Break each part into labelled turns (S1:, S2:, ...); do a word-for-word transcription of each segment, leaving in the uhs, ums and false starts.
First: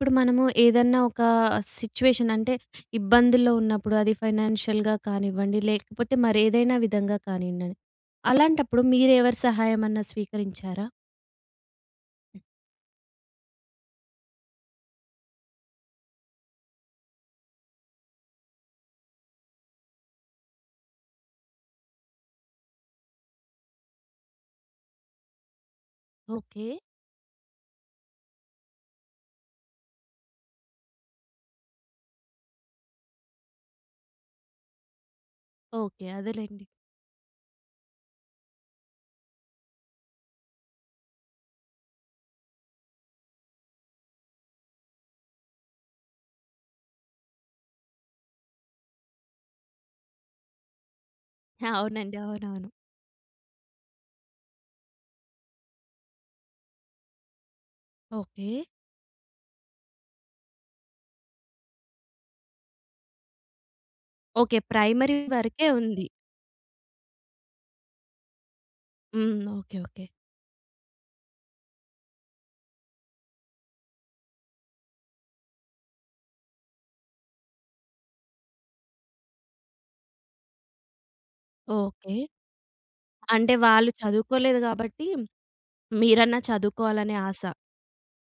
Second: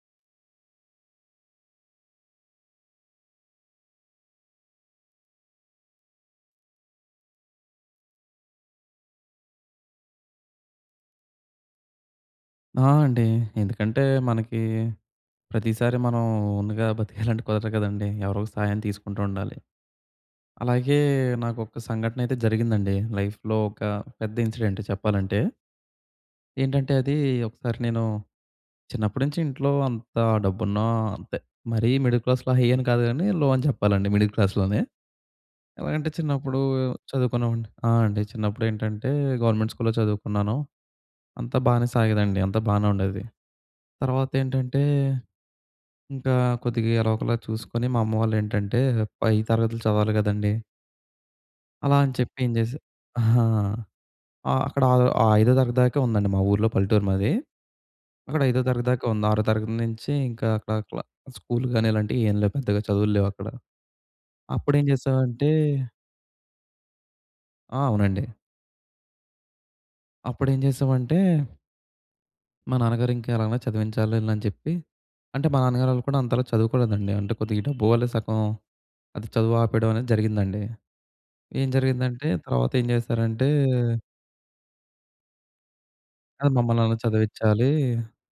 S1: ఇప్పుడు మనము ఏదన్నా ఒకా సిచ్యువేషన్ అంటే, ఇబ్బందుల్లో ఉన్నప్పుడు అది ఫైనాన్షియల్‌గా కానివ్వండి, లేకపోతే, మరేదైనా విధంగా కానియండని. అలాంటప్పుడు మీరు ఎవరి సహాయమన్నా స్వీకరించారా?
S2: ఆ! అండి. ఎందుకంటే, మనకీ ప్రతీసారి మనం ఓన్‌గా బతికేయాలంటే కుదరదు కదండీ. ఎవరోళ్ళ సహాయం తీసుకుంటూ ఉండాలి. అలాగే, నాకొక సంఘటనయితే జరిగిందండి. లైఫ్‌లో ఒక పెద్ద ఇన్సిడెంట్ చెప్పాలంటే.
S1: ఓకే.
S2: ఏంటంటే, అదీ ఒకసారి నేను చిన్నప్పుడు నించి ఇంట్లో అంతా డబ్బున్నా అంతే. మరీ మిడిల్ క్లాస్‌లో హై అని కాదు గానీ, లో అని చెప్పాలండి మిడిల్ క్లాస్‌లోనే.
S1: ఓకే.
S2: ఎలగంటే, చిన్నప్పుడూ
S1: అదేలేండి.
S2: చదువుకున్నావండి. ఆ! అండి. చిన్నప్పుడు ఏంటంటే, గవర్నమెంట్ స్కూల్లో చదువుకున్నాను. అంతా బానే సాగేదండి. అంతా బానే ఉండేది. తర్వాతేంటంటే, ఇంకా కొద్దిగా ఎలాగొలా చూసుకొని, మా అమ్మ వాళ్ళేంటంటే పై తరగతులు చదవాలి గదండీ అలా అని
S1: అవునండి.
S2: చెప్పి ఏం
S1: అవునవును.
S2: జేస ఆహా! ఆహ్, అక్కడా ఆ ఐదో తరగతి దాకే ఉందండి మా ఊర్లో. పల్లెటూరు మాది. అక్కడ ఐదో
S1: ఓకే.
S2: తరగతి దాకే ఉంది. ఆరో తరగతి నించీ ఇంక అట్లా అట్లా. స్కూల్‌గానీ ఇలాంటియి ఏమి లేవు. పెద్దగా చదువులు లేవు అక్కడ.
S1: ఓకే.
S2: అప్పుడేం
S1: ప్రైమరీ
S2: చేశావంటే
S1: వరకే ఉంది.
S2: ఆ! అవునండి.
S1: హ్మ్. ఓకే. ఓకే.
S2: అప్పుడు ఏం చేశామంటే మా నాన్నగారు ఇంకా ఎలాగైనా చదివించాలి వీళ్ళని అని చెప్పి. అంటే మా నాన్నగారు వాళ్ళు కూడా అంతలా చదువుకోలేదండి. అంటే కొద్దిగా డబ్బు వల్లే సగం. అది చదువు ఆపేయడం అనేది జరిగిందండి. ఏం
S1: ఓకే.
S2: జరిగిందంటే తర్వాత ఏం చేశారంటే...
S1: అంటే వాళ్ళు చదువుకోలేదు కాబట్టి, మీరన్నా
S2: అది మమ్మల్నన్న
S1: చదువుకోవాలనే ఆశ.
S2: చదివించాలి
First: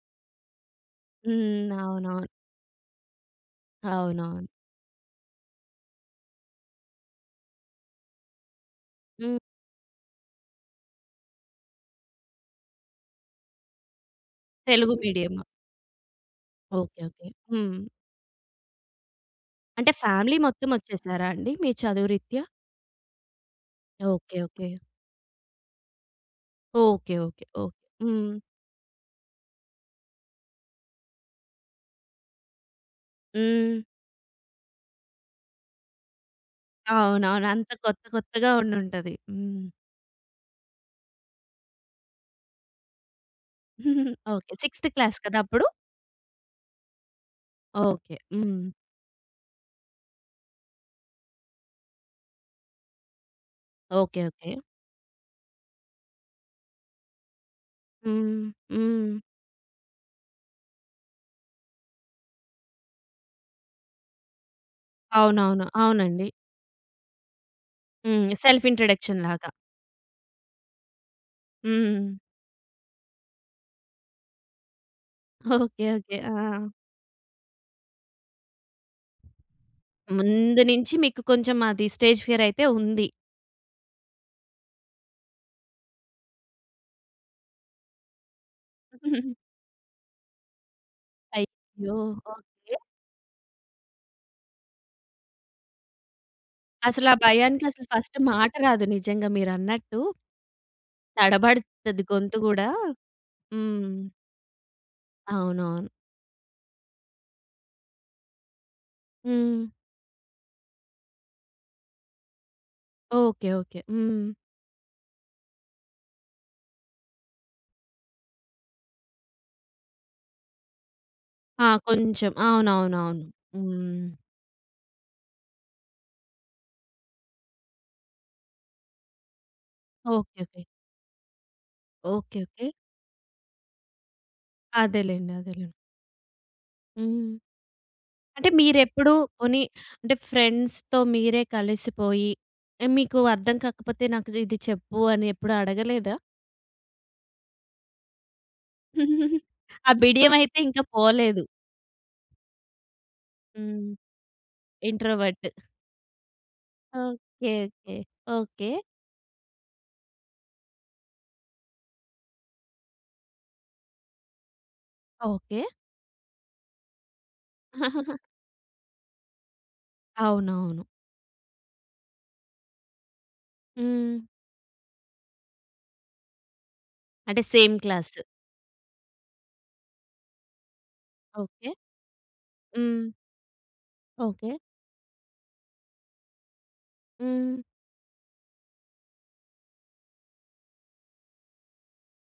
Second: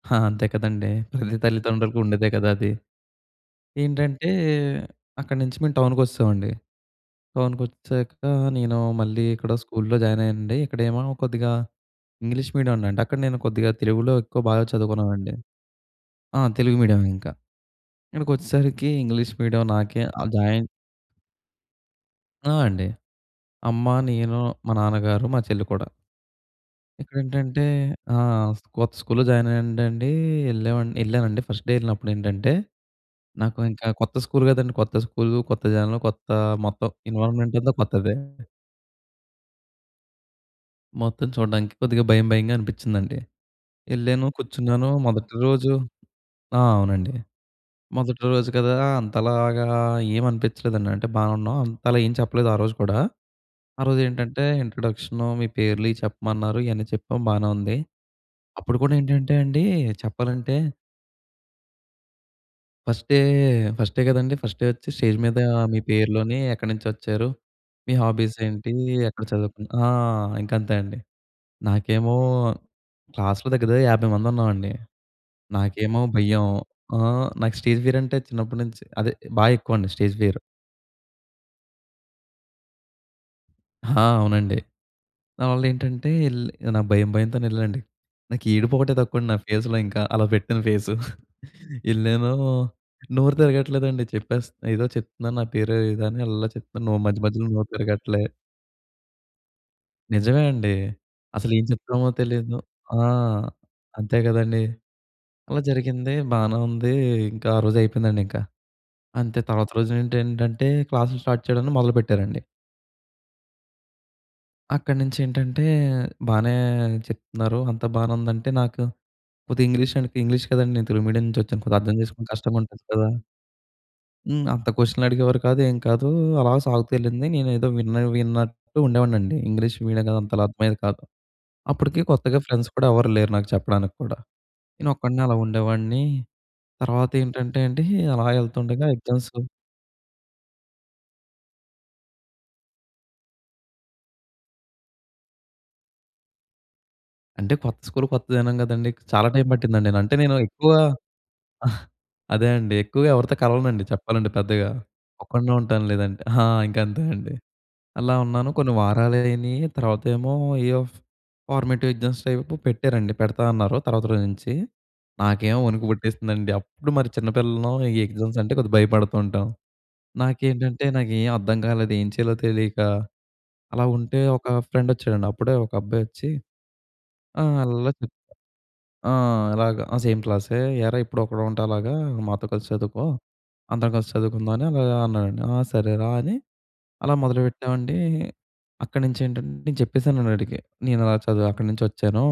S2: హా! అంతే కదండీ. ప్రతి
S1: హ్మ్.
S2: తల్లిదండ్రులకి
S1: అవునవును.
S2: ఉండేదే కదా అది. ఏంటంటే,
S1: అవునవును.
S2: అక్కడి నుంచి మేము టౌన్‌కి వచ్చేసామండి. టౌన్‌కొచ్చాక నేను మళ్ళీ
S1: హ్మ్.
S2: ఇక్కడ స్కూల్‌లో జాయిన్ అయ్యానండి. ఇక్కడేమో కొద్దిగా ఇంగ్లీష్ మీడియం ఉందండి. అక్కడ నేను కొద్దిగా తెలుగులో ఎక్కువ బాగా
S1: తెలుగు
S2: చదువుకునే వాడిని.
S1: మీడియమా?
S2: ఆ! తెలుగు
S1: ఓకే.
S2: Medium
S1: okay.
S2: ఇంకా.
S1: హ్మ్.
S2: ఇక్కడికి వచ్చేసరికి ఇంగ్లీష్ మీడియం.
S1: అంటే
S2: నాకే
S1: ఫ్యామిలీ మొత్తం
S2: జాయిన్
S1: వచ్చేసారా అండి? మీ చదువు రిత్యా.
S2: ఆ! అండి. అమ్మ,
S1: ఓకే.
S2: నేను,
S1: ఓకే.
S2: మా నాన్నగారు, మా చెల్లి కూడా.
S1: ఓకె.
S2: ఇక్కడ
S1: ఓకె.
S2: ఏంటంటే
S1: ఓహ్!
S2: ఆ!
S1: హ్మ్.
S2: కొత్త స్కూల్లో జాయిన్ అయ్యానండి. వెళ్ళా వెళ్ళానండి. ఫస్ట్ డే వెళ్ళినప్పుడు ఏంటంటే, నాకు
S1: హ్మ్.
S2: ఇంకా కొత్త స్కూల్ కదండీ. కొత్త స్కూల్ కొత్త జనలు కొత్త మొత్తం
S1: అవునవును.
S2: ఇన్వాల్వ్మెంట్
S1: అంత
S2: అంతా
S1: కొత్త
S2: కొత్తదే.
S1: కొత్తగా ఉండి ఉంటది. హ్మ్.
S2: మొత్తం చూడడానికి కొద్దిగా భయం, భయంగా అనిపిచ్చిందండి. యెళ్ళాను,
S1: ఓకే. సిక్స్‌త్
S2: కూర్చున్నాను
S1: క్లాస్
S2: మొదటి
S1: కదా అప్పుడు?
S2: రోజు ఆ! అవునండి.
S1: ఓకే.
S2: మొదటి రోజు
S1: హ్మ్.
S2: కదా! అంతలాగా ఏమి అనిపిచ్చలేదండి. అంటే బావున్నాం. అంతలా ఏం చెప్పలేదు ఆ రోజు కూడా. ఆ రోజు
S1: ఓకే.
S2: ఏంటంటే
S1: ఓకే.
S2: ఇంట్రడక్షను మీ పేర్లు ఇయి చెప్పమన్నారు. ఇయన్నీ చెప్పాం బానే ఉంది.
S1: హ్మ్.
S2: అప్పుడు కూడా
S1: హ్మ్.
S2: ఏంటంటే అండి చెప్పాలంటే... ఫస్ట్ డే, ఫస్ట్ డే కదండీ ఫర్స్ట్ డే వచ్చి స్టేజ్ మీద
S1: అవునవును.
S2: మీ
S1: అవునండి.
S2: పేరులోని "ఎక్కడి నుంచి వచ్చారు? మీ
S1: హ్మ్.
S2: హాబీస్
S1: సెల్ఫ్
S2: ఏంటి? ఎక్కడ
S1: ఇంట్రడక్షన్‌లాగా
S2: చదువుకున్నా" ఆ! ఇంక అంతే అండి. నాకేమో
S1: హ్మ్.
S2: క్లాస్‌లో దగ్గర, దగ్గర యాభై మంది ఉన్నామండి.
S1: ఓకే.
S2: నాకేమో
S1: ఓకే.
S2: భయం.
S1: ఆ!
S2: ఆహ్, నాకు స్టేజ్ ఫియర్ అంటే చిన్నప్పటినుంచి, అదే బాగా ఎక్కువండి స్టేజ్ ఫియరు.
S1: ముందు నుంచి మీకు కొంచెం అది స్టేజ్ ఫియర్ అయితే ఉంది?
S2: ఆ! అవునండి. దాని వల్ల ఏంటంటే ఎళ్ నా భయం, భయంతోనే ఎళ్ళండి. నాకు ఏడుపొకటే తక్కువండి. నా ఫేస్‌లో ఇంక. అలా పెట్టాను ఫేసు.
S1: అయ్యో!
S2: ఎళ్ళానూ,
S1: ఓకే.
S2: నోరు తిరగట్లేదండి చెప్పేస్ ఏదో చెప్తున్నాను. నా పేరు ఏదో అని అళ్ళా చెప్తున్నాను.
S1: అసలు ఆ
S2: మధ్య మధ్యలో
S1: భయానికి
S2: నోరు
S1: అసలు ఫస్ట్
S2: తిరగట్లే.
S1: మాట రాదు నిజంగా మీరు అన్నట్టు.
S2: నిజమే అండి. అసలు ఏం
S1: తడబడతది
S2: చెప్తామో
S1: గొంతు
S2: తెలియదు.
S1: గూడా.
S2: ఆ!
S1: హ్మ్.
S2: అంతే కదండీ! అలా
S1: అవునవును.
S2: జరిగింది, బానే ఉంది. ఇంక ఆ రోజు అయిపోయిందండి ఇంక. అంతే
S1: హ్మ్.
S2: తర్వాత రోజు ఏంటంటే క్లాసులు స్టార్ట్ చేయడాన్ని మొదలుపెట్టారండి.
S1: ఓకే. ఓకే. హ్మ్.
S2: అక్కడి నుంచి ఏంటంటే, బానే చెప్తున్నారు, అంత బానే ఉందంటే. నాకు, కొద్దిగా ఇంగ్లీష్ అండ్ పింగ్లీష్ కదండీ. నేను తెలుగు మీడియం నుంచొచ్చాను
S1: ఆ!
S2: కొద్ది అర్థం చేసుకుని
S1: కొంచెం.
S2: కష్టంగా ఉంటది కదా!
S1: అవునవునవును. హ్మ్.
S2: హ్మ్, అంత క్వెషన్‌లు అడిగేవారు కాదు ఏం కాదు. అలా సాగుతూ వెళ్ళింది. నేనేదో విన్న విన్నట్టు ఉండేవాడిని అండి. ఇంగ్లీష్ మీడియం కదా!
S1: ఓకే.
S2: అంత‌లా
S1: ఓకే.
S2: అర్థమయ్యేది కాదు. అప్పటికి కొత్తగా
S1: ఓకే. ఓకే.
S2: ఫ్రెండ్స్ కూడా, ఎవరు లేరు నాకు చెప్పడానికి కూడా. నేను ఒక్కడినే
S1: అదేలెండి.
S2: అలా
S1: అదేలెండి.
S2: ఉండేవాడిని. తర్వాత
S1: హ్మ్.
S2: ఏంటంటే అండి, అలా
S1: అంటే,
S2: వెళ్తుండగా
S1: మీరెప్పుడు
S2: ఎగ్జామ్సు
S1: పోనీ అంటే, ఫ్రెండ్స్‌తో మీరే కలిసిపోయి, ఆహ్, మీకు అర్థం కాకపోతే నాకు ఇది చెప్పు, అని ఎప్పుడు అడగలేదా?
S2: అంటే, కొత్త స్కూల్ కొత్త దినం కదండీ. చాలా టైం పట్టిందండి.
S1: ఆ
S2: అంటే
S1: బిడియం
S2: నేను
S1: అయితే
S2: ఎక్కువ
S1: ఇంక పోలేదు.
S2: అదే అండి ఎక్కువగా ఎవరితో కలవనండి,
S1: హ్మ్.
S2: చెప్పాలంటే పెద్దగా.
S1: ఇంట్రోవర్టు.
S2: ఒక్కడినే ఉంటాను లేదంటే ఆ! ఇంక అంతే అండి.
S1: ఓకే. ఓకే.
S2: అలా ఉన్నాను
S1: ఓకే.
S2: కొన్ని వారాలు అయినియి, తర్వాతేమో ఏయెఫ్ ఫార్మేటివ్ ఎగ్జామ్స్ టైపు పెట్టారండి. పెడతా అన్నారు తర్వాత రోజు నుంచి. నాకేమో
S1: ఓకే.
S2: వణుకు పుట్టేస్తుందండి. అప్పుడు మరి చిన్న పిల్లలం ఈ ఎగ్జామ్స్ అంటే కొద్దిగా భయపడుతూ ఉంటాం.
S1: అవునవును.
S2: నాకేంటంటే నాకేం అర్థం కాలేదు, ఏం చేయాలో తెలియక అలా ఉంటే,
S1: హ్మ్.
S2: ఒక ఫ్రెండ్ వచ్చాడండి. అప్పుడే ఒక అబ్బాయి వచ్చి,
S1: అంటే,
S2: "ఆ!
S1: సేమ్
S2: అల్లల్లా చేప్
S1: క్లాసు.
S2: ఆ! అలాగా. ఆ! సేమ్ క్లాసే. "ఏరా ఎప్పుడు ఒకడుంటే
S1: ఓకే.
S2: అలాగా, మాతో కలిసి చదువుకో,
S1: హ్మ్.
S2: అందరం కలిసి
S1: ఓకే.
S2: చదువుకుందాం అలా అన్నాడండి." "ఆ! సరేరా", అని అలా
S1: హ్మ్.
S2: మొదలుపెట్టామండి. అక్కడి నుంచి ఏంటంటే, నేను చెప్పేసానండి ఆడికి, నేను ఇలా చదువు అక్కడి నుంచొచ్చాను.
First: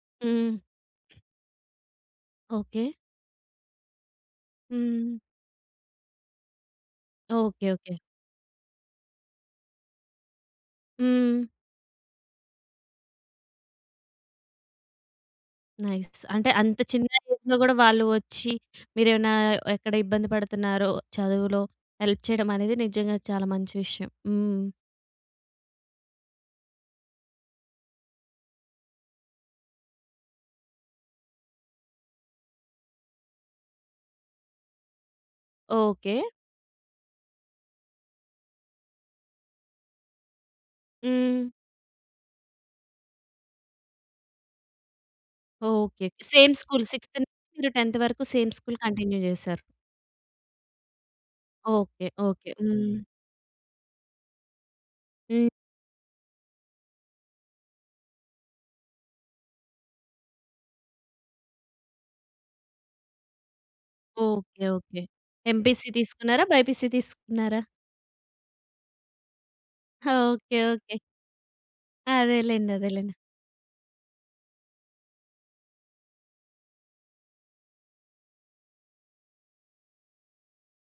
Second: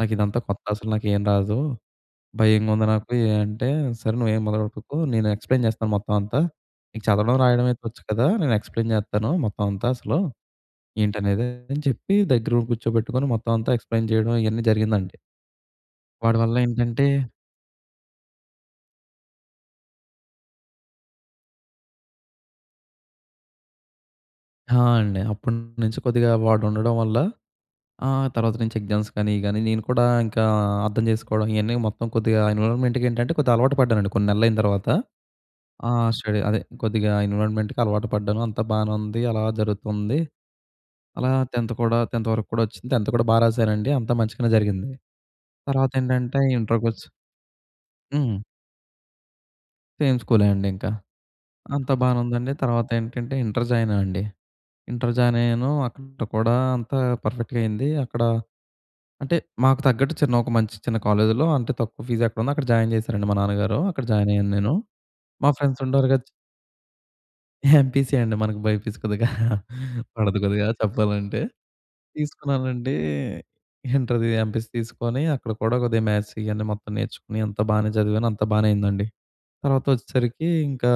S2: నాకు ఇదంతా
S1: హ్మ్.
S2: కొత్త అసలు నాకు ఏమి రాదు. భయంగా ఉంది
S1: ఓకే.
S2: నాకు అంటే, "సరే, నువ్వు ఏమి మొదలుపెట్టుకు,
S1: హ్మ్.
S2: నేను ఎక్స్‌ప్లైన్ చేస్తాను మొత్తం అంతా. నీకు చదవడం, రాయడం
S1: ఓకే.
S2: అయితే
S1: ఓకే.
S2: వచ్చ కదా! నేను ఎక్స్‌ప్లైన్ చేత్తాను. మొత్తం అంతా అసలు
S1: హ్మ్.
S2: ఏంటనేది," అని చెప్పి దగ్గర ఉండి కూర్చోబెట్టుకొని, మొత్తం అంతా ఎక్స్‌ప్లైన్ చేయడం ఇవన్నీ జరిగిందండి.
S1: నైస్.
S2: వాడి
S1: అంటే,
S2: వల్ల
S1: అంత
S2: ఏంటంటే
S1: చిన్న ఏజ్‌లో కూడా వాళ్ళు వచ్చి మీరేమైనా, ఎక్కడ ఇబ్బంది పడుతున్నారో చదువులో, హెల్ప్ చేయడం అనేది నిజంగా చాలా మంచి విషయం. హ్మ్.
S2: ఆ! అండి. అప్పటినుంచి కొద్దిగా వాడు ఉండడం వల్ల, ఆహ్, తర్వాత నుంచి ఎగ్జామ్స్ కానీ, గానీ నేను కూడా ఇంకా అర్థం చేసుకోవడం ఇయన్నీ మొత్తం కొద్దిగా ఎన్విరాన్మెంట్‌కేంటంటే కొద్దిగా అలవాటు పడ్డానండి కొన్ని నెలలు అయిన తర్వాత. ఆహ్,
S1: ఓకే.
S2: స్టడీ అదే కొద్దిగా ఎన్విరాన్మెంట్‌కి అలవాటు పడ్డాను. అంతా బానే ఉంది. అలా జరుగుతుంది. అలా
S1: హ్మ్.
S2: టెంత్ కూడా టెంత్ వరకు కూడొచ్చింది టెంత్ కూడా బాగా రాసానండి. అంతా మంచిగానే జరిగింది. తర్వాత
S1: ఓకే.
S2: ఏంటంటే
S1: సేమ్ స్కూల్
S2: ఇంటర్‌కొచ్చ
S1: సిక్స్త్ నుంచి టెంత్ వరకు
S2: హ్మ్.
S1: సేమ్ స్కూల్ కంటిన్యూ చేసారు.
S2: సేమ్ స్కూలే అండి ఇంకా. అంతా
S1: ఓకె.
S2: బానే
S1: ఓకె.
S2: ఉందండి. తర్వాత
S1: హ్మ్.
S2: ఏంటంటే ఇంటర్ జాయిన్ ఆయనండి. ఇంటర్ జాయిన్
S1: హ్మ్.
S2: అయ్యాను. అక్కడ కూడా అంతా పర్ఫెక్ట్‌గా అయింది. అక్కడ అంటే మాకు తగ్గట్టు చిన్న ఒక మంచి చిన్న కాలేజ్‌లో అంత తక్కువ ఫీజ్ ఎక్కడుందో అక్కడ జాయిన్ చేశారండి మా నాన్నగారు. అక్కడ జాయిన్ అయ్యాను
S1: ఓకె.
S2: నేను.
S1: ఓకె.
S2: మా ఫ్రెండ్స్
S1: ఎంపీసీ
S2: ఉంటారు కదా! చి
S1: తీసుకున్నారా? బైపీసీ తీసుకున్నారా?
S2: ఎంపీసీయే అండి. మనకు బైపీసీ కొద్దిగా పడదు
S1: ఓకె.
S2: కొద్దిగా
S1: ఓకె.
S2: చెప్పాలంటే.
S1: అదేలెండి.
S2: తీసుకున్నానండి
S1: అదేలెండి.
S2: ఇంటర్‌ది ఎంపీసీ తీసుకొని అక్కడ కూడా కొద్దిగా మ్యాథ్స్ ఇయన్నీ మొత్తం నేర్చుకొని అంత బానే చదివాను. అంత బానే అయిందండి. తర్వాత వచ్చేసరికి ఇంకా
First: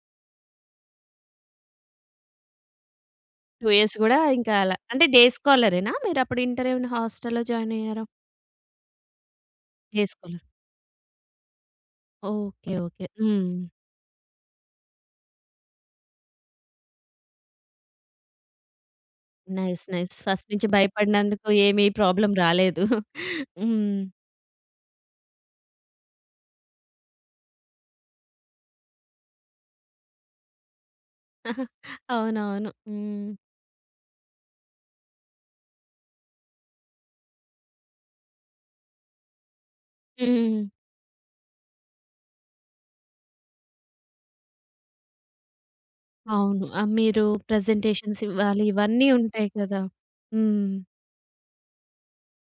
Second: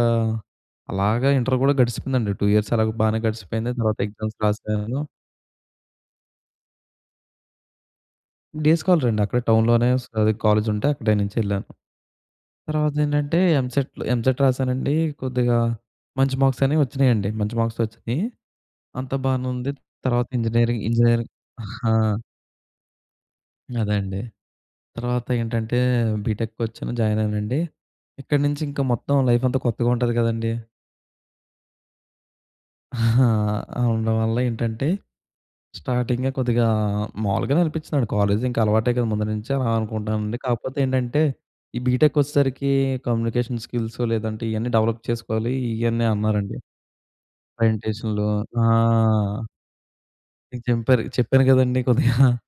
S2: అలాగా ఇంటర్ కూడా గడిచిందండి. టూ ఇయర్స్ అలాగా బానే
S1: టూ
S2: గడిచిపోయింది.
S1: ఇయర్స్
S2: తర్వాత
S1: కూడా
S2: ఎగ్జామ్స్
S1: ఇంక అలా.
S2: రాసాను.
S1: అంటే డే స్కాలరేనా? మీరు అప్పుడు ఇంటర్ ఏమైనా హోస్టల్‌లో జాయిన్ అయ్యారా?
S2: డే స్కాలరే అండి. అక్కడే టౌన్‌లోనే
S1: డే
S2: స్ అదే
S1: స్కాలర్.
S2: కాలేజ్ ఉంటే అక్కడే నుంచి ఎళ్ళాను.
S1: ఓకె.
S2: తర్వాత
S1: ఓకె.
S2: ఏంటంటే
S1: హ్మ్.
S2: ఎంసెట్‌లు ఎంసెట్ రాసానండి. కొద్దిగా మంచి మార్క్స్ అనేవి వచ్చినాయండి. మంచి మార్క్స్ వచ్చినాయి. అంతా బానే ఉంది.
S1: Nice nice.
S2: తర్వాత
S1: ఫస్ట్ నుండి
S2: ఇంజినీరింగ్, ఇంజినీరింగ్
S1: భయపడినందుకు ఏమి
S2: ఆ!
S1: ప్రాబ్లమ్ రాలేదు. హ్మ్.
S2: అదెండి. తర్వాత ఏంటంటే బీటెక్‌కి వచ్చాను, జాయిన్ అయ్యానండి. ఇక్కడి నుంచి ఇంకా మొత్తం లైఫ్ అంతా కొత్తగా ఉంటది కదండీ.
S1: అవునవును.
S2: ఆహా!
S1: హ్మ్.
S2: ఆ! ఉండడం వల్ల ఏంటంటే స్టార్టింగే కొద్దిగా మావులుగా‌నే అనిపిచ్చిదండి. కాలేజ్ ఇంకా అలవాటే కదా! ముందునుంచే అలా అనుకుంటానండి.
S1: హ్మ్.
S2: కాకపోతే ఏంటంటే ఈ బీటెక్ వచ్చేసరికి కమ్యూనికేషన్ స్కిల్స్ లేదంటే ఇయన్నీ డెవలప్ చేసుకోవాలి, ఇయన్నీ అన్నారండి.
S1: అవును. ఆ! మీరు ప్రెజెంటేషన్స్
S2: ప్రెజెంటేషన్‌లూ
S1: ఇవ్వాలి.
S2: ఆ!
S1: ఇవన్నీ ఉంటాయి కదా!
S2: ఇంక
S1: హ్మ్.
S2: జెంపారు. చెప్పాను కదండీ కొద్దిగా,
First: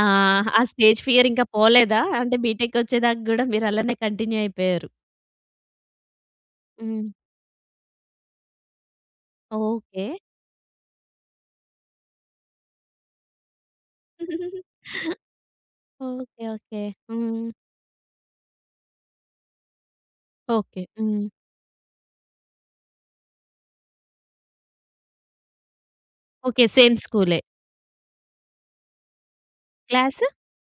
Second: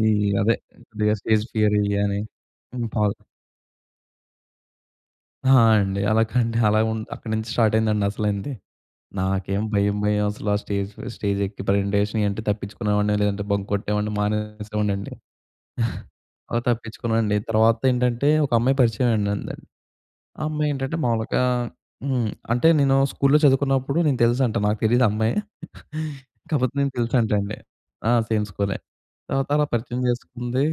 S2: ఈ
S1: ఆ!
S2: అదే
S1: ఆ స్టేజ్
S2: కొద్దిగా
S1: ఫియర్ ఇంకా
S2: స్టేజ్ ఫియరు
S1: పోలేదా?
S2: ఇయా అని.
S1: అంటే
S2: ఇన్ ఫాల్
S1: బీటేక్‌కొచ్చేదాకా కూడా మీరు అలానే కంటిన్యూ అయిపోయారు.
S2: ఆ! అండి. అలా కండి అలా ఉన్
S1: హ్మ్.
S2: అక్కడి నుంచి స్టార్ట్ అయిందండి అసలైంది. నాకేం భయం,
S1: ఓకె.
S2: భయం అసలు ఆ స్టేజ్ ఫ స్టేజ్ ఎక్కి ప్రెజెంటేషన్ ఇయి అంటే తప్పించుకునేవాడిని, లేదంటే బంక్ కొట్టేవాడిని, మానేసేవాడినండి.
S1: ఓకె.
S2: అలా
S1: ఓకె.
S2: తప్పించుకోనండి.
S1: హ్మ్.
S2: తర్వాత ఏంటంటే ఒక అమ్మాయి పరిచయం అయిందండి. ఆ అమ్మాయి
S1: ఓకె.
S2: ఏంటంటే
S1: హ్మ్.
S2: మామూలుగా హ్మ్, అంటే నేను స్కూల్లో చదువుకున్నప్పుడు నేను తెలుసంట. నాకు తెలీదు ఆ అమ్మాయి.
S1: ఓకె.
S2: కాకపోతే నేను
S1: సేమ్ స్కూలే?
S2: తెలుసంటండి. ఆ! సేమ్ స్కూలే. తర్వాత అలా పరిచయం
S1: క్లాసు?
S2: చేసుకుంది.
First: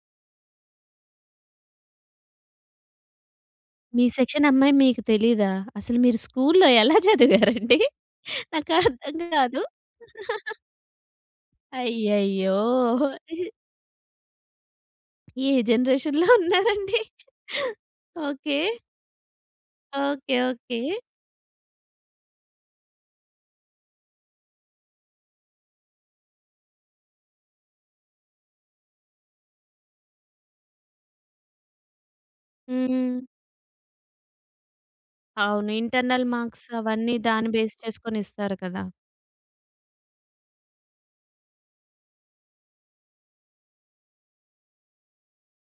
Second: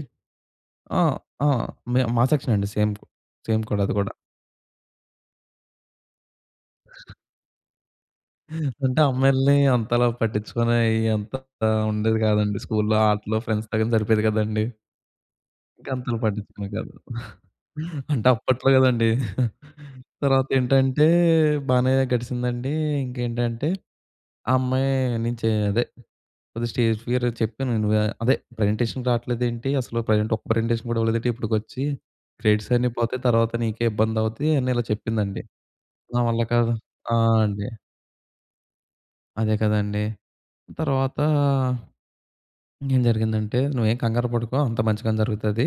S2: ఆ! ఆ! మే మా సెక్షనే అండి. సేమ్ కు సేమ్ కూడా అది
S1: మీ
S2: కూడా.
S1: సెక్షన్ అమ్మాయి మీకు తెలియదా? అసలు మీరు స్కూల్‌లో ఎలా చదివారండి? నాకు
S2: అంటే
S1: అర్థం
S2: అమ్మాయిల్ని
S1: కాదు.
S2: అంతలా పట్టించుకునేయి అంత ఉండేది
S1: అయ్యయ్యో!
S2: కాదండి. స్కూల్‌లో ఆటలు ఫ్రెండ్స్‌తో గాని సరిపోయేది కదండీ.
S1: ఏ
S2: ఇంకా అంతలా
S1: జనరేషన్‌లో
S2: పట్టిచుకునే కాదు.
S1: ఉన్నారండి?
S2: అంటే
S1: ఓకె.
S2: అప్పట్లో కదండి.
S1: ఓకె.
S2: తర్వాత
S1: ఓకె.
S2: ఏంటంటే బానే గడిసిందండి. ఇంకేంటంటే ఆ అమ్మాయి నుంచి అదే కొద్ది‌‌‌‌‌గా స్టేజ్ ఫియర్ చెప్పానువా. అదే ప్రెజెంటేషన్‌కి రాట్లేదేంటి, అసలు ప్రెజెంట్ ఒక్క ప్రెజెంటేషన్ కూడా ఇవ్వలేదేంటి ఇప్పటికి వచ్చి. క్రెడిట్స్ అన్నీ పోతాయి
S1: హ్మ్.
S2: తర్వాత నీకే ఇబ్బంది అవుతాయి అని ఇలా చెప్పిందండి.
S1: అవును.
S2: నా
S1: ఇంటర్నల్
S2: వల్ల
S1: మార్క్స్
S2: కాదు.
S1: అవన్నీ
S2: ఆ!
S1: దాన్ని
S2: అండి.
S1: బేస్ చేసుకొని ఇస్తారు కదా!
S2: అదే కదండీ! తర్వాతా ఇంకేం జరిగిందంటే "నువ్వేం కంగారు పడకు. అంత మంచిగానే జరుగుతది",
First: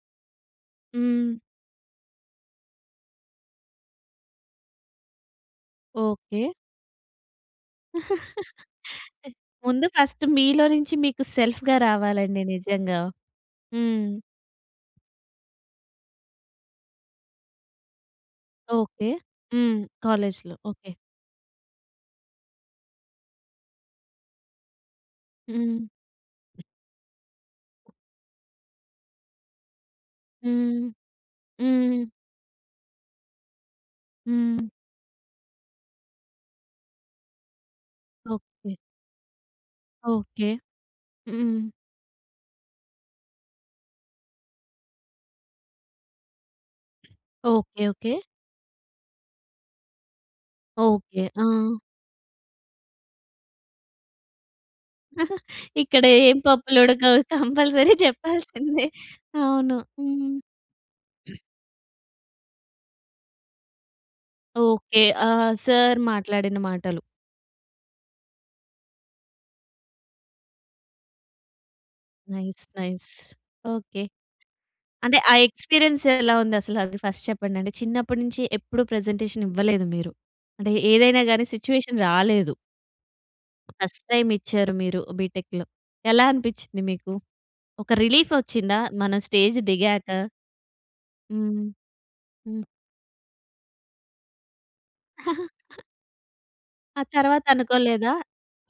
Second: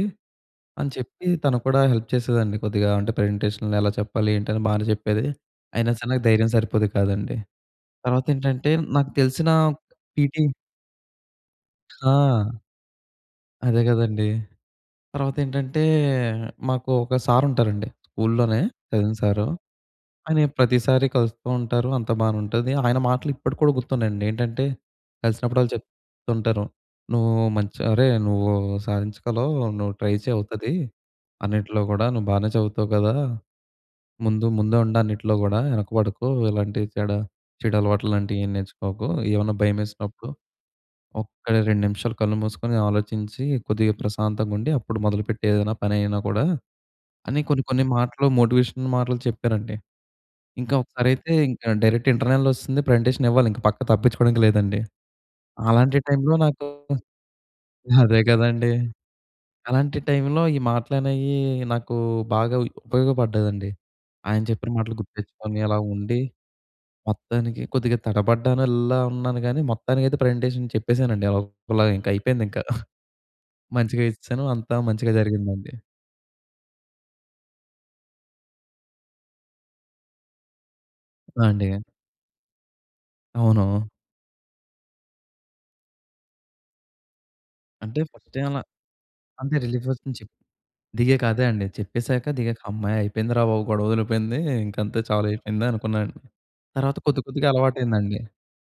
S2: అని చెప్పి
S1: హ్మ్.
S2: తను కూడా హెల్ప్ చేసేదండి. కొద్దిగా అంటే "ప్రజెంటేషన్‌లో ఎలా చెప్పాలి?" ఏంటి అని, బానే చెప్పేది. అయినా సరే
S1: ఓకే.
S2: ధైర్యం సరిపోయేది కాదండి. తర్వాత ఏంటంటే నాకు తెలిసిన క్
S1: ముందు ఫస్ట్
S2: పీటీ
S1: మీలో నుంచి మీకు సెల్ఫ్‌గా రావాలండి
S2: ఆ!
S1: నిజంగా.
S2: అదే
S1: హ్మ్.
S2: కదండీ! తర్వాత ఏంటంటే మాకు ఒక సార్ ఉంటారండి. స్కూల్లోనే
S1: ఓకే.
S2: చదివిన సారు.
S1: హ్మ్.
S2: ఆయన
S1: కాలేజ్‌లో ఓకే.
S2: ప్రతిసారి కలుస్తూ ఉంటారు, అంత బాగానే ఉంటుంది. ఆయన మాటలు ఇప్పటికి కూడా గుర్తున్నాయండి ఏంటంటే కలిసినప్పుడల్లా
S1: హ్మ్.
S2: చెప్తుంటారు. "నువ్వు మంచిగా అరే! నువ్వు సాధించగలవు, నువ్వు ట్రై చెయ్ అవుతది.
S1: హ్మ్.
S2: అన్నిట్లో
S1: హ్మ్.
S2: కూడా నువ్వు బానే చదువుతావు కదా! ముందు
S1: హ్మ్.
S2: ముందే ఉండు అన్నిట్లో కూడా వెనకపడకు. ఎలాంటి చెడు, చెడు అలవాట్లు లాంటివి ఏం
S1: ఓకే.
S2: నేర్చుకోకు. ఏమన్నా భయమేసినప్పుడు
S1: ఓకే.
S2: ఒక్క
S1: హ్మ్.
S2: రెండు నిమిషాలు కళ్ళు మూసుకొని ఆలోచించి కొద్దిగా ప్రశాంతంగా ఉండి అప్పుడు మొదలుపెట్టు ఏదైనా పని ఐనా కూడా", అని కొన్ని
S1: ఓకే
S2: కొన్ని
S1: ఓకే.
S2: మాటలు మోటివేషనల్ మాటలు చెప్పారండి. ఇంకా
S1: ఓకే.
S2: ఒకసారైతే ఇంకా
S1: ఆ!
S2: డైరెక్ట్ ఇంటర్నల్ వస్తుంది, ప్రజెంటేషన్ ఇవ్వాలి. ఇంక పక్క తప్పించుకోవడానికి లేదండి. అలాంటి
S1: ఇక్కడ
S2: టైమ్‌లో
S1: ఏం
S2: నాకు
S1: పప్పులు ఉడకవు కంపల్సరీ
S2: అదే కదండీ!
S1: చెప్పాల్సిందే. అవును.
S2: అలాంటి
S1: హ్మ్.
S2: టైమ్‌లో ఈ మాటలనేయి నాకు బాగా ఉపయోగపడ్డాదండి. ఆయన చెప్పిన మాటలు
S1: ఓకే.
S2: గుర్తు
S1: ఆహ్,
S2: తెచ్చుకొని అలా
S1: సార్
S2: ఉండి
S1: మాట్లాడిన మాటలు.
S2: మొత్తానికి కొద్దిగా తడబడ్డాను అల్లాల్లా ఉన్నాను కానీ మొత్తానికైతే ప్రజెంటేషన్ చెప్పేసానండి. అల్ అలా ఇంకా అయిపోయింది ఇంకా.
S1: Nice nice. ఓకే.
S2: మంచిగా ఇచ్చాను. అంతా మంచిగా
S1: అంటే ఆ
S2: జరిగిందండి.
S1: ఎక్స్‌పీరియన్స్ ఎలా ఉంది? అసలు అది ఫస్ట్ చెప్పండి? అంటే చిన్నప్పటి నుంచి ఎప్పుడు ప్రజెంటేషన్ ఇవ్వలేదు మీరు. అంటే ఏదైనా గాని
S2: వాండిగా.
S1: స్విచ్యువేషన్ రాలేదు.
S2: అవును.
S1: ఫస్ట్ టైమ్ ఇచ్చారు మీరు బి టెక్‌లో ఎలా అనిపించింది మీకు? ఒక
S2: అంటే
S1: రిలీఫ్
S2: ఫస్ట్ టైమ్ అలా,
S1: వచ్చిందా మనం
S2: అంతే
S1: స్టేజ్
S2: రిలీఫ్
S1: దిగాక?
S2: వస్తుందని చెప్ప్ దిగాక అదే
S1: హ్మ్.
S2: అండి చెప్పేసాక దిగాక
S1: హ్మ్.
S2: హమ్మయ్య అయిపోయిందిరా బాబు గొడవ వదిలిపోయింది ఇంక అంతే చాలా అయిపోయింది అనుకున్నాను. తర్వాత
S1: ఆ తరువాత
S2: కొద్దికొద్దిగా
S1: అనుకోలేదా?
S2: అలవాటయిందండి.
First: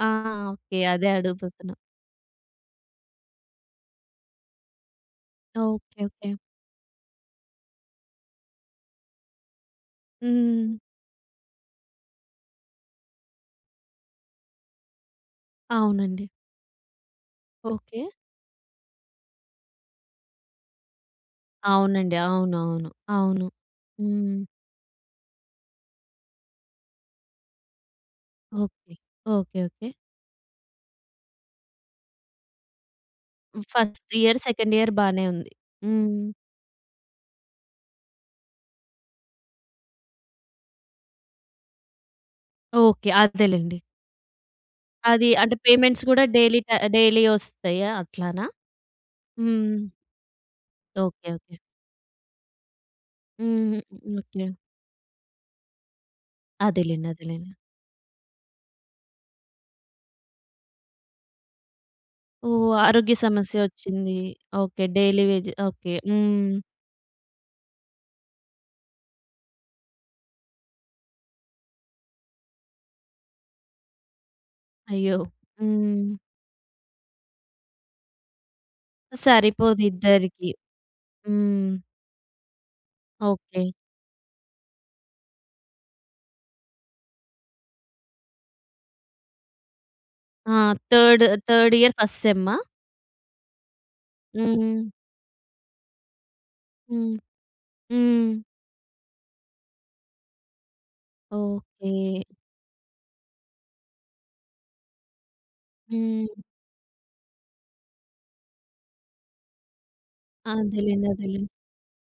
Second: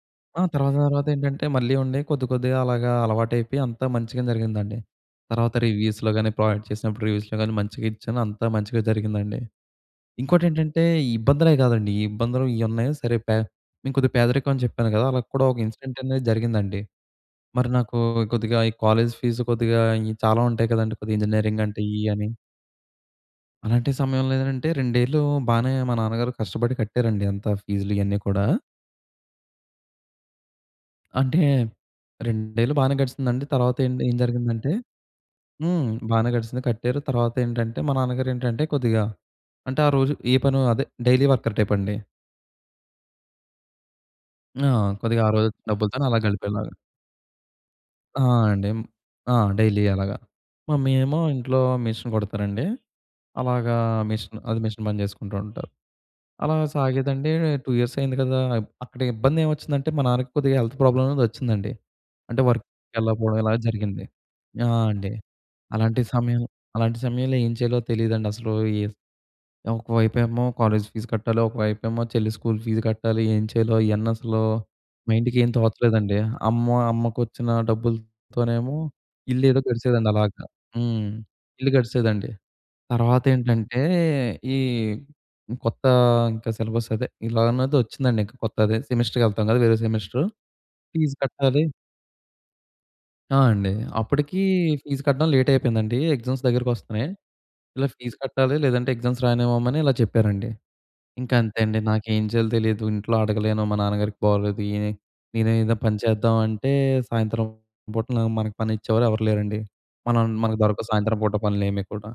S1: ఆ!
S2: ఆ! తర్వాత,
S1: ఓకే అదే
S2: తర్వాతేంటంటే
S1: అడుగబోతున్నా.
S2: మళ్ళీ ఉండే కొద్దికొద్దిగా అలాగా అలవాటైపోయి అంతా మంచిగనే జరిగిందండి. తర్వాత
S1: ఓకే
S2: రివ్యూస్‌లో
S1: ఓకే.
S2: కాని ప్రాజెక్ట్ చేసినప్పుడు రివ్యూస్‌లో గాని మంచిగా ఇచ్చాను, అంతా మంచిగా జరిగిందండి. ఇంకోటి
S1: హ్మ్.
S2: ఏంటంటే ఈ ఇబ్బందులే కాదండి ఈ ఇబ్బందులు ఇయున్నాయి సరే పే మేం కొద్దిగా పేదరికం అని చెప్పాను కదా! అలా కూడా ఒక ఇన్సిడెంటనేది
S1: అవునండి.
S2: జరిగిందండి. మరి నాకు
S1: ఓకే.
S2: కొద్దిగా ఈ కాలేజ్ ఫీస్ కొద్దిగా చాలా ఉంటాయి కదండీ కొద్దిగా ఇంజినీరింగ్ అంటే ఇయి
S1: అవునండి.
S2: అని.
S1: అవునవును. అవును.
S2: అలాంటి సమయంలో
S1: హ్మ్.
S2: ఏదనంటే రెండేళ్ళు బానే మా నాన్నగారు కష్టపడి కట్టారండి అంత ఫీజ్‌లు ఇయన్నీ కూడా.
S1: ఓకే. Okay okay.
S2: అంటే రెండేళ్లు బానే గడిసిందండి. తర్వాత ఏంట్
S1: ఫస్ట్
S2: ఏం
S1: ఇయర్,
S2: జరిగిందంటే
S1: సెకండ్ ఇయర్ బానే ఉంది.
S2: హ్మ్
S1: హ్మ్.
S2: బానే గడిసింది కట్టారు. తర్వాతేంటంటే మా నాన్నగారు ఏంటంటే కొద్దిగా అంటే ఆ రోజు ఏ పనో అదే డైలీ వర్కర్ టైపండి.
S1: ఓకే అదేలెండి.
S2: ఆ! కొద్దిగా
S1: అది
S2: ఆ రోజు
S1: అంటే
S2: వచ్చిన
S1: పేమెంట్స్
S2: డబ్బులతోని అలా
S1: కూడా డైలీ ట
S2: గడిపేలాగా.
S1: ఆహ్, డైలీ వస్తాయా
S2: ఆ!
S1: అట్లనా?
S2: అండి. ఆ!
S1: హ్మ్.
S2: డైలీ అలాగా. మమ్మీ ఏమో
S1: ఓకే ఓకే.
S2: ఇంట్లో మెషిన్ కుడతారండి. అలాగా
S1: హుహు.
S2: Machine,
S1: okay.
S2: అదే మిషన్ పని చేసుకుంటా ఉంటారు. అలాగ
S1: అదేలేండి
S2: సాగేదండి
S1: అదేలేండి.
S2: టూ ఇయర్స్ అయింది కదా! అక్కడ ఇబ్బందేమొచ్చిందంటే మా నాన్నకి కొద్దిగా హెల్త్ ప్రాబ్లమ్ అనేదొచ్చిందండి. అంటే
S1: ఓహ్! ఆరోగ్య
S2: వర్క్‌కెళ్ళకపోవడం ఇలా
S1: సమస్య
S2: జరిగింది.
S1: వచ్చింది.
S2: ఆ!
S1: ఓకే.
S2: అండి.
S1: Daily wage okay.
S2: అలాంటి సమయం
S1: హ్మ్.
S2: అలాంటి సమయంలో ఏం చేయాలో తెలీదండసలు, ఈహ్, ఒక వైపేమో కాలేజీ ఫీజు కట్టాలి, ఒక వైపేమో చెల్లి స్కూల్ ఫీజు కట్టాలి ఏం చేయాలో ఇయన్నసలు
S1: అయ్యో!
S2: మైండ్‌కేం
S1: హ్మ్.
S2: తోచలేదండి. అమ్మో అమ్మకు వచ్చిన డబ్బులతోనేమో ఇల్లు ఏదో గడిచేదండలాగా.
S1: సరిపోదిద్దరికీ.
S2: హ్మ్. ఇల్లు
S1: హ్మ్.
S2: గడిచేదండి.
S1: ఓకే.
S2: తర్వాతేంటంటే, ఈ కొత్త ఇంకా సిలబస్ అదే ఇలా అన్నదొచ్చిందండి ఇంకా కొత్తది సెమిస్టర్‌కి వెళ్తాం కదా! వేరే సెమిస్టర్
S1: ఆ
S2: ఫీజ్
S1: థర్డ్,
S2: కట్టాలి
S1: థర్డ్ ఇయర్ ఫస్ట్ సెమ్మా?
S2: ఆ! అండి. అప్పడికి
S1: హ్మ్.
S2: ఫీజు కట్టడం లేట్ అయిపోయిందండి. ఎగ్జామ్స్ దగ్గరికొస్తున్నాయి.
S1: హ్మ్.
S2: ఇలా ఫీజు
S1: హ్మ్.
S2: కట్టాలి లేదంటే ఎగ్జామ్స్ రాయనివ్వమని ఇలా చెప్పారండి. ఇంక అంతే అండి.
S1: ఓకే.
S2: నాకేం చేయాలో తెలీదు ఇంట్లో అడగలేను. మా నాన్నగారికి బాగొలేదు. ఈయనే నేనే ఏదో పని చేద్దాం
S1: హ్మ్.
S2: అంటే సాయంత్రం పూట నా మనకు పని ఇచ్చేవారు ఎవరు లేరండి. మనం
S1: ఆ!
S2: మనకు దొరకవు
S1: అదేలెండి.
S2: సాయంత్రం పూట
S1: అదేలెండి.
S2: పనులు ఏమి కూడా.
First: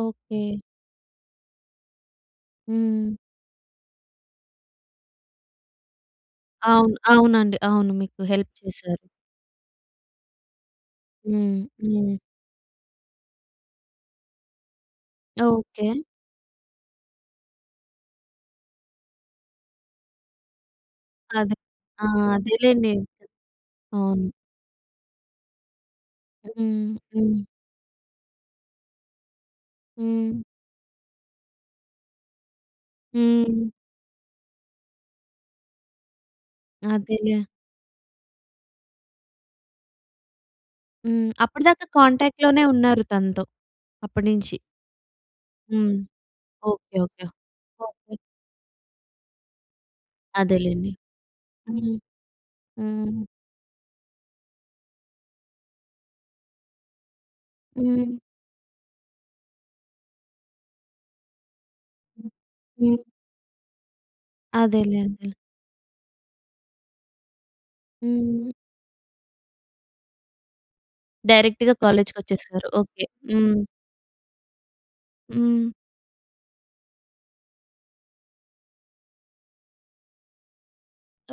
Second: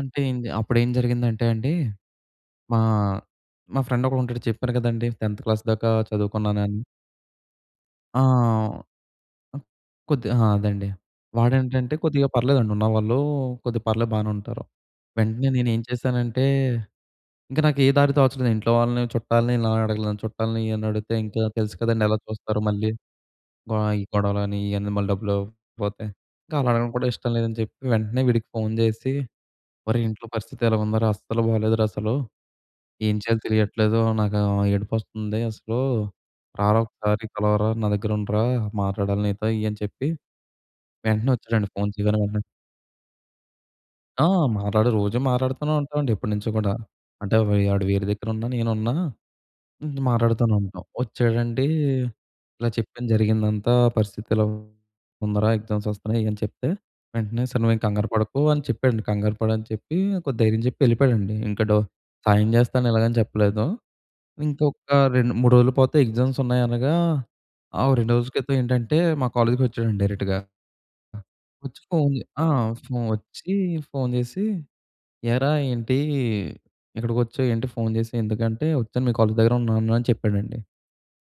S2: అంటే ఇంగ అప్పుడేం జరిగిందంటే అండి, మా,
S1: హ్మ్.
S2: మా ఫ్రెండొకడు ఉంటాడు చెప్పాను కదండీ టెన్త్ క్లాస్ దాకా చదువుకున్నానని.
S1: అవును. అవునండి. అవును. మీకు
S2: ఆ!
S1: హెల్ప్ చేశారు.
S2: కొద్ అ! అదే అండి.
S1: హ్మ్.
S2: వాడేంటంటే
S1: హ్మ్.
S2: కొద్దిగా పర్లేదండి ఉన్నవాళ్ళు కొద్దిగా పర్లేదు బానే ఉంటారు. వెంటనే నేను ఏం
S1: ఓకే.
S2: చేశానంటే ఇంక నాకు ఏ దారి తోచలేదు. ఇంట్లో వాళ్ళని చుట్టాలని ఇలా అడగలేను చుట్టాలని ఇయ్యు అని అడిగితే ఇంట్లో
S1: అదే.
S2: తెలుసు
S1: ఆ!
S2: కదండీ ఎలా చూస్తారు మళ్ళీ.
S1: అదేలేండి.
S2: ఆహ్, ఈ
S1: అవును.
S2: గొడవలు అని ఇయన్నీ మళ్ళీ డబ్బులు ఇవ్వకపోతే. ఇంక అలా
S1: హ్మ్.
S2: అడగడం కూడా ఇష్టం
S1: హ్మ్.
S2: లేదని చెప్పి వెంటనే వీడికి ఫోన్ జేసి, "ఒరే ఇంట్లో
S1: హ్మ్.
S2: పరిస్థితి ఇలా ఉందిరా అస్సలు బాలేదురా అసలు. ఏం చేయాలో
S1: హ్మ్.
S2: తెలియట్లేదు నాకు ఆహ్, ఏడుపొస్తుంది అసలు. రారా ఒక్కసారి
S1: అదేలే.
S2: కలవరా నా దగ్గర ఉండురా మాట్లాడాలి నీతో" ఇయన్ని చెప్పి
S1: హ్మ్.
S2: వెంటనే వచ్చాడండి
S1: అప్పడిదాకా
S2: ఫోన్ చేయగానే వెంటనే.
S1: కాంటాక్ట్‌లోనే ఉన్నారు తనతో
S2: ఆ!
S1: అప్పడినించి.
S2: మాట్లాడు రోజు మాట్లాడుతూనే
S1: హ్మ్.
S2: ఉంటాం అండి ఎప్పడినుంచో కూడా.
S1: ఓకే. ఓకే.
S2: అంటే వే వాడు వేరే
S1: ఓకే.
S2: దగ్గర ఉన్నా నేనున్నా హ్మ్, మాటాడుతూనే ఉంటాం.
S1: అదేలెండి.
S2: వచ్చాడండి
S1: హ్మ్.
S2: ఇలా చెప్పాను
S1: హ్మ్.
S2: జరిగిందంతా, "పరిస్థితి ఇలాగ ఉందిరా ఎగ్జామ్స్ వస్తున్నాయి" అని చెప్తే వెంటనే సరే నువ్వేం కంగారు
S1: హ్మ్.
S2: పడకు అని చెప్పాడండి. కంగారు పడ అని చెప్పి కొద్ది ధైర్యం చెప్పి యెళ్ళిపోయాడండి. ఇంక డొ సాయం జేస్తాను
S1: హ్మ్.
S2: ఇలాగ అని చెప్పలేదు. ఇంకొక
S1: అదేలే. అదేలే.
S2: రెండు మూడు రోజులు పోతే ఎగ్జామ్స్ ఉన్నాయి అనగా ఆ రెండు రోజుల
S1: హ్మ్.
S2: క్రితం ఏంటంటే మా కాలేజ్‌కొచ్చాడండి డైరెక్ట్‌గా.
S1: డైరెక్ట్‌గా
S2: వచ్చి ఫోన్
S1: కాలేజ్‌కి
S2: జే ఆ!
S1: వచ్చేసారు. ఓకే.
S2: వచ్చి
S1: హ్మ్.
S2: ఫోన్ జేసి ఏరా
S1: హ్మ్.
S2: ఏంటి ఇక్కడికొచ్చావు ఏంటి ఫోన్ జేసి ఎందుకంటే వచ్చాను మీ కాలేజ్ దగ్గర ఉన్నాను అని చెప్పాడండి.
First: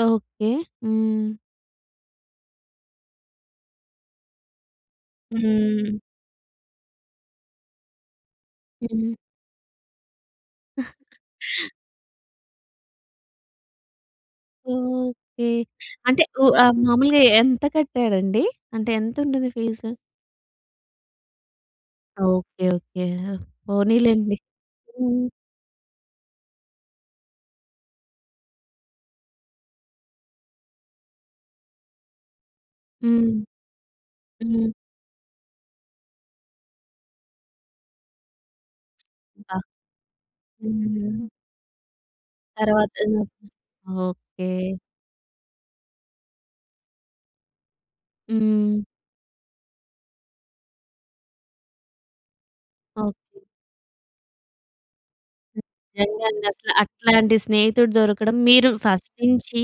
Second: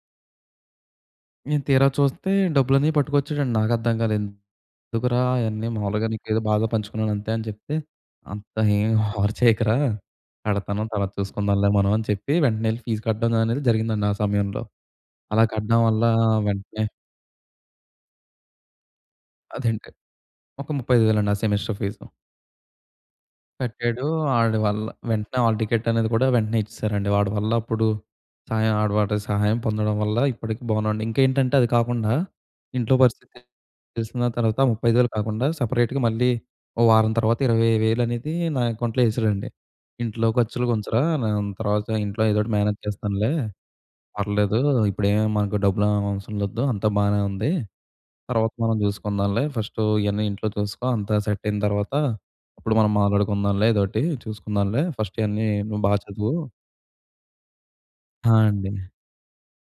S1: ఓకే. హ్మ్.
S2: నేను తీరా చూస్తే డబ్బులన్నీ పట్టుకొచ్చాడండి నాకు అర్థం కాలేదు. ఎందుకురా ఐయన్నీ
S1: హ్మ్.
S2: మామూలుగా నీకేదో బాద పంచుకున్నాను అంతే అని చెప్తే. అంత ఏమి
S1: హ్మ్.
S2: ఓవర్ చేయకురా కడతాను. తర్వాత చూసుకుందాంలే మనం అని చెప్పి వెంటనే ఎళ్లి ఫీజు కట్టడం అనేది జరిగిందండి ఆ సమయంలో. అలా
S1: ఓకే.
S2: కట్టడం వల్ల
S1: అంటే వు ఆహ్,
S2: వెంటనే
S1: మామూలుగా ఎంత కట్టాడండి అంటే ఎంత ఉంటుంది ఫీజ్?
S2: అదేంటి. ఒక ముప్పై ఐదు వేలండి ఆ సెమెస్టర్ ఫీజు.
S1: Okay okay.
S2: కట్టాడు.
S1: పోనీలెండి.
S2: ఆడి వల్ల
S1: హ్మ్.
S2: వెంటనే హాల్ టికెట్ అనేది కూడా వెంటనే ఇచ్చేసారండి. వాడి వల్ల అప్పుడు సాయం ఆడ వాడి సహాయం పొందడం వల్ల ఇప్పటికి బాగున్నాండి. ఇంకేంటంటే అది కాకుండా ఇంట్లో
S1: హ్మ్.
S2: పరిస్థితి తెలిసిన తర్వాత
S1: హ్మ్.
S2: ముప్పై ఐదు వేలు కాకుండా సెపరేట్‌గా మళ్ళీ ఓ వారం తర్వాత ఇరవై వేలు అనేది నా అకౌంట్‌లో ఎశాడండి.
S1: బా!
S2: ఇంట్లో ఖర్చులు‌కు ఉంచరా
S1: హ్మ్.
S2: నేన్ తర్వాత ఇంట్లో ఏదోకటి మేనేజ్
S1: తర్వాత అన్న.
S2: చేస్తానులే
S1: ఓకే.
S2: పర్లేదు. ఇప్పుడే ఏమి మనకు డబ్బులు ఏం అవసరం వద్ధు అంతా బానే ఉంది. తర్వాత
S1: హ్మ్.
S2: మనం చూసుకుందాంలే ఫస్ట్ ఇయన్నీ ఇంట్లో చూసుకో. అంతా సెట్ అయిన తర్వాత అప్పుడు మనం
S1: ఓకే.
S2: మాట్లాడుకుందాంలే ఎదోటి చూసుకుందాంలే ఫస్ట్ ఇయన్నీ నువ్వు బా
S1: నిజంగా
S2: చదువు.
S1: అండి. అసలు అట్లాంటి స్నేహితుడు
S2: ఆ!
S1: దొరకడం మీరు
S2: అండి.
S1: ఫస్ట్ నుంచి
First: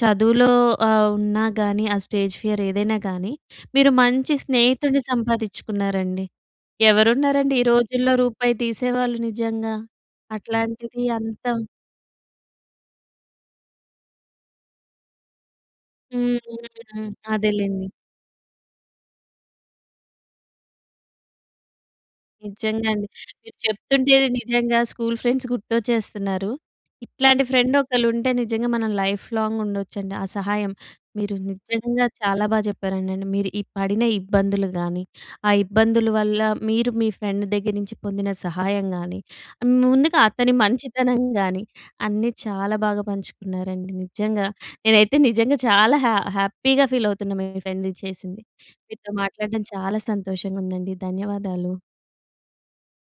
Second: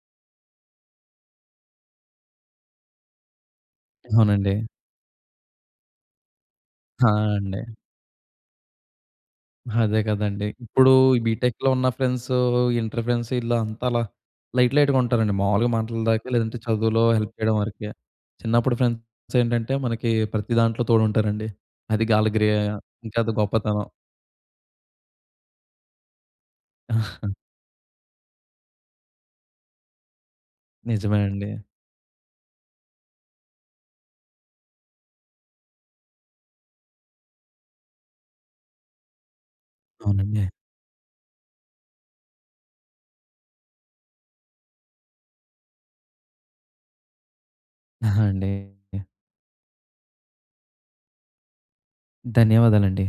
S1: చదువులో ఆహ్, ఉన్నా గాని, ఆ స్టేజ్ ఫియర్ ఏదైనా గాని, మీరు మంచి
S2: అవునండి.
S1: స్నేహితుడిని సంపాదించుకున్నారండి.
S2: ఆ!
S1: "ఎవరున్నారండి
S2: అండి.
S1: ఈ రోజుల్లో రూపాయి తీసేవాళ్ళు" నిజంగా,
S2: అదే కదండీ. ఇప్పుడు
S1: అట్లాంటిది
S2: ఈ
S1: అంతా.
S2: బీ‌టెక్‌లో ఉన్న ఫ్రెండ్సు ఇంటర్ ఫ్రెండ్సు వీళ్ళు అంతా అలా లైట్, లైట్‌గా ఉంటారండి. మామూలుగా మాటల దాకే లేదంటే
S1: హూహూహు.
S2: చదువులో హెల్ప్ చేయడం
S1: అదేలెండి.
S2: వరకే చిన్నప్పుడు ఫ్రెండ్స్ ఏంటంటే మనకి ప్రతి దాంట్లో తోడుంటారండి. అది గాలిగ్రియ
S1: నిజంగా అండి.
S2: ఇంకా అది
S1: మీరు
S2: గొప్పతనం.
S1: చెప్తుంటే‌నే నిజంగా స్కూల్ ఫ్రెండ్స్ గుర్తొచ్చేస్తున్నారు. ఇట్లాంటి ఫ్రెండ్ ఒకళ్ళు ఉంటే నిజంగా మనం లైఫ్‌లాంగ్ ఉండొచ్చండి. ఆ సహాయం
S2: నిజమే
S1: మీరు
S2: అండి.
S1: నిజంగా చాలా బాగ చెప్పారండండి. మీరు ఈ పడిన ఇబ్బందులు గానీ ఆ ఇబ్బందుల వల్ల మీరు మీ ఫ్రెండ్ దగ్గర నుంచి పొందిన సహాయం గానీ, ముందుగా
S2: అవునండి.
S1: అతని మంచితనం గానీ అన్నీ చాలా బాగా పంచుకున్నారండి. నిజంగా నేనైతే నిజంగా చాలా హ్యా హ్యాపీగా ఫీల్ అవుతున్నా మీ ఫ్రెండ్
S2: ఆ!
S1: చేసింది.
S2: అండి.
S1: మీతో మాట్లాడడం చాలా సంతోషంగా ఉందండి. ధన్యవాదాలు.
S2: ధన్యవాదాలండి.